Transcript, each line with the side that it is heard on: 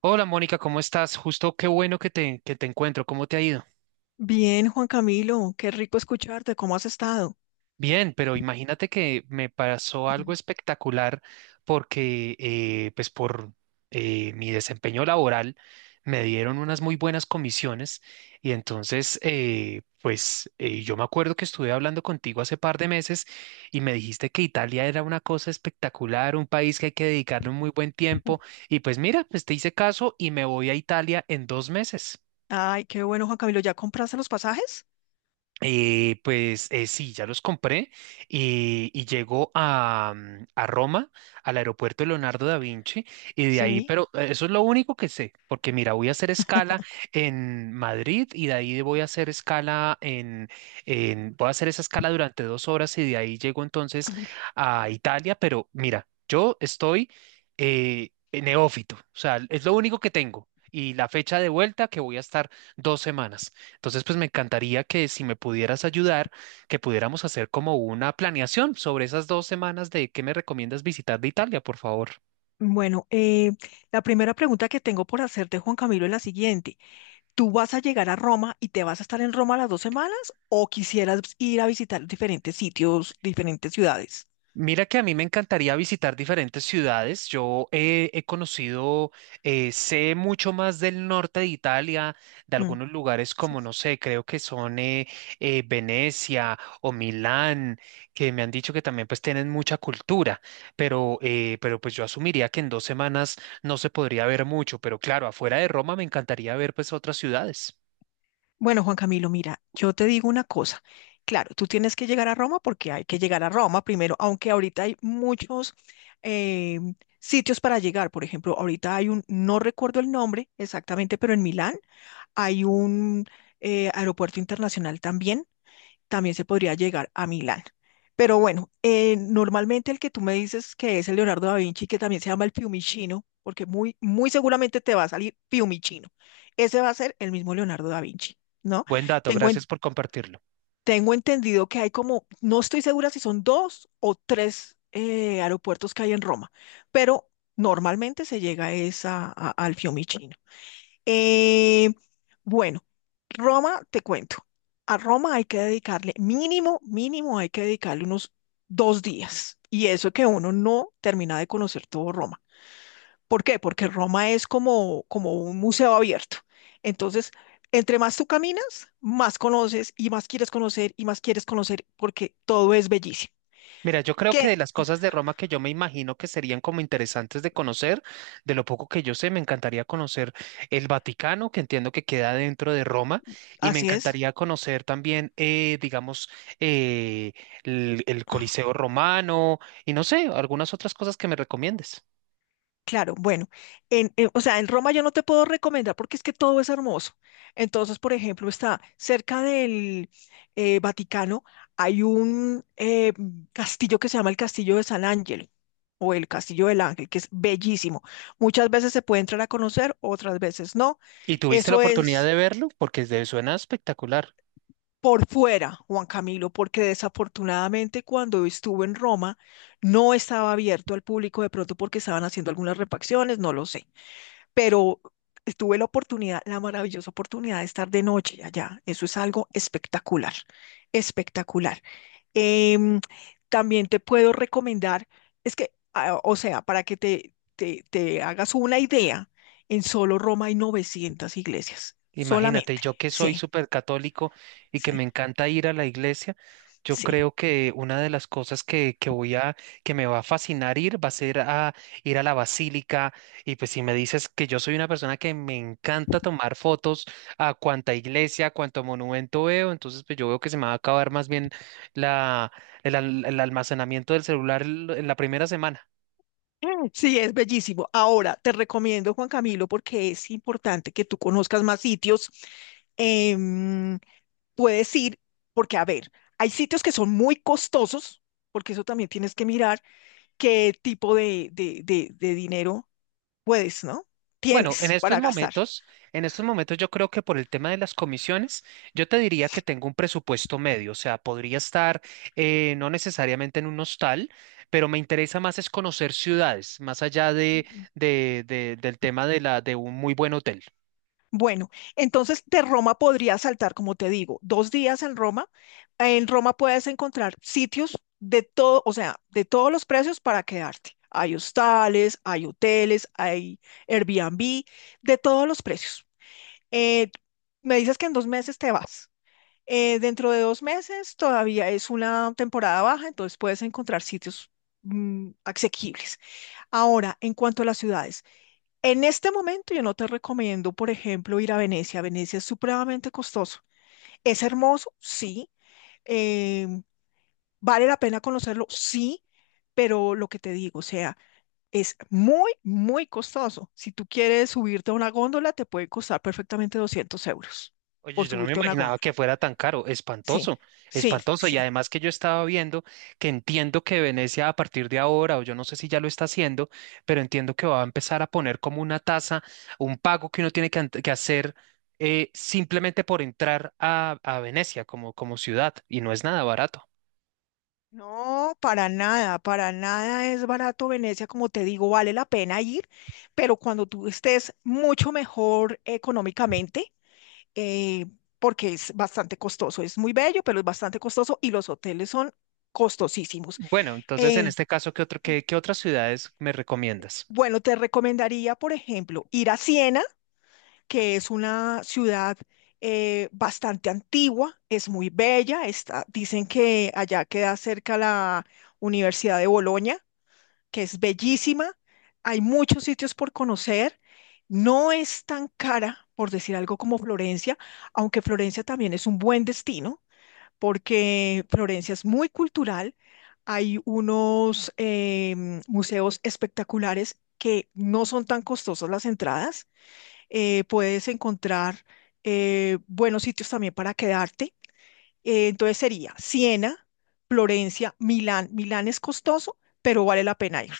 right: Hola Mónica, ¿cómo estás? Justo qué bueno que te encuentro, ¿cómo te ha ido?
left: Bien, Juan Camilo, qué rico escucharte, ¿cómo has estado?
right: Bien, pero imagínate que me pasó algo
left: Mm.
right: espectacular porque pues por mi desempeño laboral me dieron unas muy buenas comisiones y entonces pues yo me acuerdo que estuve hablando contigo hace par de meses y me dijiste que Italia era una cosa espectacular, un país que hay que dedicarle un muy buen tiempo y pues mira, pues te hice caso y me voy a Italia en 2 meses.
left: Ay, qué bueno, Juan Camilo, ¿ya compraste los pasajes?
right: Pues sí, ya los compré y llego a Roma, al aeropuerto Leonardo da Vinci, y de ahí,
left: Sí,
right: pero eso es lo único que sé, porque mira, voy a hacer escala en Madrid y de ahí voy a hacer escala voy a hacer esa escala durante 2 horas y de ahí llego entonces a Italia, pero mira, yo estoy neófito, o sea, es lo único que tengo y la fecha de vuelta que voy a estar 2 semanas. Entonces, pues me encantaría que si me pudieras ayudar, que pudiéramos hacer como una planeación sobre esas 2 semanas de qué me recomiendas visitar de Italia, por favor.
left: bueno, la primera pregunta que tengo por hacerte, Juan Camilo, es la siguiente. ¿Tú vas a llegar a Roma y te vas a estar en Roma las 2 semanas o quisieras ir a visitar diferentes sitios, diferentes ciudades?
right: Mira que a mí me encantaría visitar diferentes ciudades. Yo he conocido, sé mucho más del norte de Italia, de
left: Mm,
right: algunos lugares
left: sí.
right: como, no sé, creo que son Venecia o Milán, que me han dicho que también pues tienen mucha cultura, pero pues yo asumiría que en 2 semanas no se podría ver mucho, pero claro, afuera de Roma me encantaría ver pues otras ciudades.
left: Bueno, Juan Camilo, mira, yo te digo una cosa. Claro, tú tienes que llegar a Roma porque hay que llegar a Roma primero, aunque ahorita hay muchos eh, sitios para llegar. Por ejemplo, ahorita hay un, no recuerdo el nombre exactamente, pero en Milán hay un aeropuerto internacional también se podría llegar a Milán. Pero bueno, normalmente el que tú me dices que es el Leonardo da Vinci, que también se llama el Fiumicino, porque muy seguramente te va a salir Fiumicino. Ese va a ser el mismo Leonardo da Vinci, ¿no?
right: Buen dato,
left: Tengo, en-
right: gracias por compartirlo.
left: Tengo entendido que hay como, no estoy segura si son dos o tres aeropuertos que hay en Roma, pero normalmente se llega es a, al Fiumicino. Eh, bueno, Roma, te cuento. A Roma hay que dedicarle mínimo, mínimo hay que dedicarle unos 2 días. Y eso que uno no termina de conocer todo Roma. ¿Por qué? Porque Roma es como, como un museo abierto. Entonces, entre más tú caminas, más conoces y más quieres conocer y más quieres conocer porque todo es bellísimo.
right: Mira, yo creo que
left: ¿Qué?
right: de las cosas de Roma que yo me imagino que serían como interesantes de conocer, de lo poco que yo sé, me encantaría conocer el Vaticano, que entiendo que queda dentro de Roma, y me
left: Así es.
right: encantaría conocer también, digamos, eh, el Coliseo romano y no sé, algunas otras cosas que me recomiendes.
left: Claro, bueno, o sea, en Roma yo no te puedo recomendar porque es que todo es hermoso. Entonces, por ejemplo, está cerca del Vaticano, hay un castillo que se llama el Castillo de San Ángel o el Castillo del Ángel, que es bellísimo. Muchas veces se puede entrar a conocer, otras veces no.
right: ¿Y tuviste la
left: Eso
right: oportunidad
left: es
right: de verlo? Porque suena espectacular.
left: por fuera, Juan Camilo, porque desafortunadamente cuando estuve en Roma no estaba abierto al público, de pronto porque estaban haciendo algunas refacciones, no lo sé. Pero tuve la oportunidad, la maravillosa oportunidad de estar de noche allá. Eso es algo espectacular, espectacular. Em, también te puedo recomendar, es que, ah, o sea, para que te hagas una idea, en solo Roma hay 900 iglesias,
right: Imagínate,
left: solamente.
right: yo que soy
left: Sí,
right: súper católico y que me
left: sí,
right: encanta ir a la iglesia, yo
left: sí.
right: creo que una de las cosas que me va a fascinar ir va a ser a ir a la basílica. Y pues si me dices que yo soy una persona que me encanta tomar fotos a cuanta iglesia, a cuanto monumento veo, entonces pues yo veo que se me va a acabar más bien la, el almacenamiento del celular en la primera semana.
left: Mm, sí, es bellísimo. Ahora, te recomiendo, Juan Camilo, porque es importante que tú conozcas más sitios. em, puedes ir, porque a ver, hay sitios que son muy costosos, porque eso también tienes que mirar qué tipo de, de dinero puedes, ¿no?
right: Bueno, en
left: Tienes
right: estos
left: para gastar.
right: momentos, en estos momentos yo creo que por el tema de las comisiones, yo te diría que tengo un presupuesto medio, o sea, podría estar no necesariamente en un hostal, pero me interesa más es conocer ciudades, más allá del tema de un muy buen hotel.
left: Bueno, entonces de Roma podrías saltar, como te digo, 2 días en Roma. En Roma puedes encontrar sitios de todo, o sea, de todos los precios para quedarte. Hay hostales, hay hoteles, hay Airbnb, de todos los precios. Eh, me dices que en 2 meses te vas. Dentro de 2 meses todavía es una temporada baja, entonces puedes encontrar sitios asequibles. Ahora, en cuanto a las ciudades. En este momento yo no te recomiendo, por ejemplo, ir a Venecia. Venecia es supremamente costoso. Es hermoso, sí. Eh, vale la pena conocerlo, sí. Pero lo que te digo, o sea, es muy costoso. Si tú quieres subirte a una góndola, te puede costar perfectamente 200 euros
right: Oye,
left: por
right: yo no me
left: subirte a una
right: imaginaba que
left: góndola.
right: fuera tan caro,
left: Sí,
right: espantoso,
left: sí,
right: espantoso. Y
left: sí.
right: además que yo estaba viendo que entiendo que Venecia a partir de ahora, o yo no sé si ya lo está haciendo, pero entiendo que va a empezar a poner como una tasa, un pago que uno tiene que hacer simplemente por entrar a Venecia como ciudad, y no es nada barato.
left: No, para nada es barato Venecia, como te digo, vale la pena ir, pero cuando tú estés mucho mejor económicamente, eh, porque es bastante costoso. Es muy bello, pero es bastante costoso y los hoteles son costosísimos.
right: Bueno, entonces en
left: Eh,
right: este caso, ¿qué otras ciudades me recomiendas?
left: bueno, te recomendaría, por ejemplo, ir a Siena, que es una ciudad bastante antigua, es muy bella. Está, dicen que allá queda cerca la Universidad de Bolonia, que es bellísima. Hay muchos sitios por conocer. No es tan cara, por decir algo, como Florencia, aunque Florencia también es un buen destino. Porque Florencia es muy cultural. Hay unos museos espectaculares que no son tan costosas las entradas. Puedes encontrar buenos sitios también para quedarte. Entonces sería Siena, Florencia, Milán. Milán es costoso, pero vale la pena ir,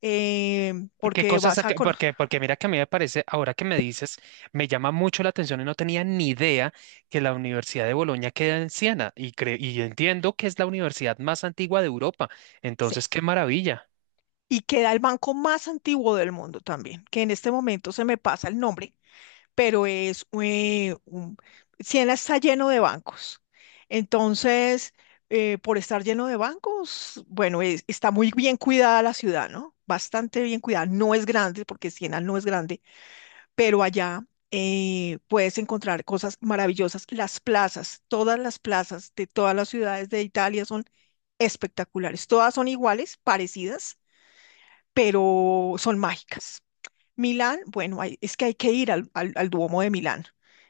right: ¿Qué
left: porque
right: cosas?
left: vas a conocer.
right: Porque mira que a mí me parece, ahora que me dices, me llama mucho la atención y no tenía ni idea que la Universidad de Bolonia queda en Siena y entiendo que es la universidad más antigua de Europa. Entonces, qué maravilla.
left: Y queda el banco más antiguo del mundo también, que en este momento se me pasa el nombre, pero es Siena está lleno de bancos. Entonces, por estar lleno de bancos, bueno, está muy bien cuidada la ciudad, ¿no? Bastante bien cuidada. No es grande, porque Siena no es grande, pero allá puedes encontrar cosas maravillosas. Las plazas, todas las plazas de todas las ciudades de Italia son espectaculares. Todas son iguales, parecidas, pero son mágicas. Milán, bueno, es que hay que ir al Duomo de Milán.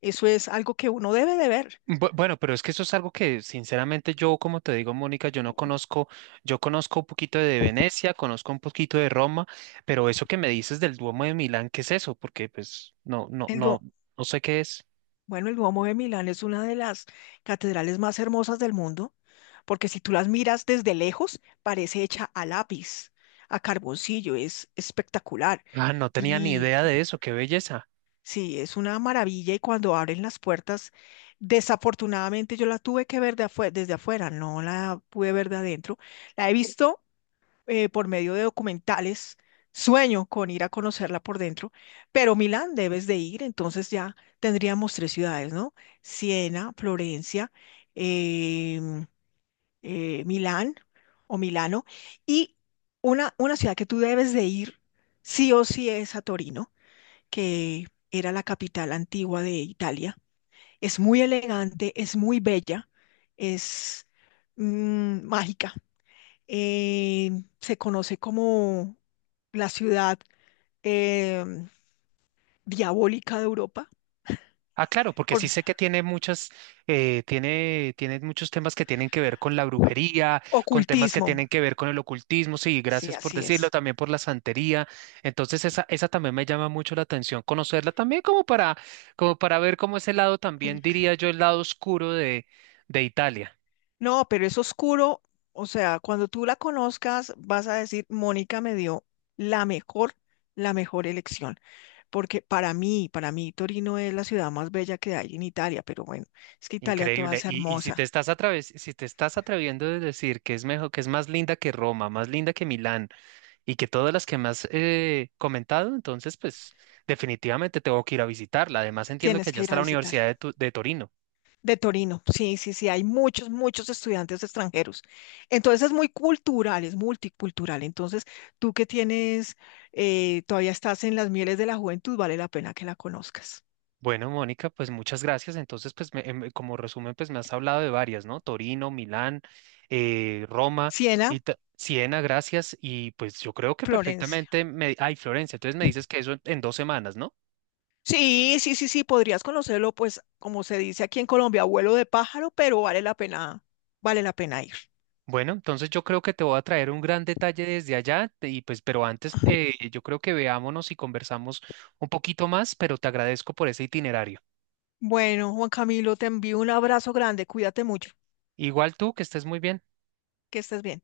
left: Eso es algo que uno debe de ver.
right: Bueno, pero es que eso es algo que sinceramente yo, como te digo, Mónica, yo no conozco, yo conozco un poquito de Venecia, conozco un poquito de Roma, pero eso que me dices del Duomo de Milán, ¿qué es eso? Porque pues no, no,
left: El
right: no,
left: Duo-
right: no sé qué es.
left: bueno, el Duomo de Milán es una de las catedrales más hermosas del mundo, porque si tú las miras desde lejos, parece hecha a lápiz, a carboncillo, es espectacular.
right: Ah, no tenía ni
left: Y
right: idea de eso, qué belleza.
left: sí, es una maravilla y cuando abren las puertas, desafortunadamente yo la tuve que ver desde afuera, no la pude ver de adentro. La he visto por medio de documentales. Sueño con ir a conocerla por dentro, pero Milán debes de ir, entonces ya tendríamos 3 ciudades, ¿no? Siena, Florencia, em, Milán o Milano, y una ciudad que tú debes de ir sí o sí es a Torino, que era la capital antigua de Italia. Es muy elegante, es muy bella, es mágica, eh, se conoce como la ciudad eh, diabólica de Europa
right: Ah, claro, porque
left: por
right: sí sé que tiene muchas, tiene muchos temas que tienen que ver con la brujería, con temas que
left: ocultismo.
right: tienen que ver con el ocultismo, sí,
left: Sí,
right: gracias por
left: así
right: decirlo,
left: es.
right: también por la santería. Entonces, esa también me llama mucho la atención, conocerla también como para ver cómo ese lado también, diría yo, el lado oscuro de Italia.
left: No, pero es oscuro. O sea, cuando tú la conozcas, vas a decir, Mónica me dio la mejor, la mejor elección. Porque para mí, Torino es la ciudad más bella que hay en Italia. Pero bueno, es que Italia toda
right: Increíble.
left: es
right: Y si te
left: hermosa.
right: estás atreviendo a decir que es mejor, que es más linda que Roma, más linda que Milán, y que todas las que me has comentado, entonces pues definitivamente tengo que ir a visitarla. Además entiendo que
left: Tienes
right: allá
left: que ir
right: está
left: a
right: la Universidad de,
left: visitarla.
right: Tu- de Torino.
left: De Torino, sí, sí, sí, hay muchos, muchos estudiantes extranjeros. Entonces es muy cultural, es multicultural. Entonces, tú que tienes, todavía estás en las mieles de la juventud, vale la pena que la conozcas.
right: Bueno, Mónica, pues muchas gracias. Entonces, pues como resumen, pues me has hablado de varias, ¿no? Torino, Milán, Roma
left: Siena,
right: y Siena, gracias. Y pues yo creo que
left: Florencia.
right: perfectamente me... Ay, Florencia, entonces me dices que eso en 2 semanas, ¿no?
left: Sí, sí, sí, sí, podrías conocerlo, pues, como se dice aquí en Colombia, abuelo de pájaro, pero vale la pena ir.
right: Bueno, entonces yo creo que te voy a traer un gran detalle desde allá y pues, pero antes yo creo que veámonos y conversamos un poquito más, pero te agradezco por ese itinerario.
left: Bueno, Juan Camilo, te envío un abrazo grande, cuídate mucho,
right: Igual tú, que estés muy bien.
left: que estés bien.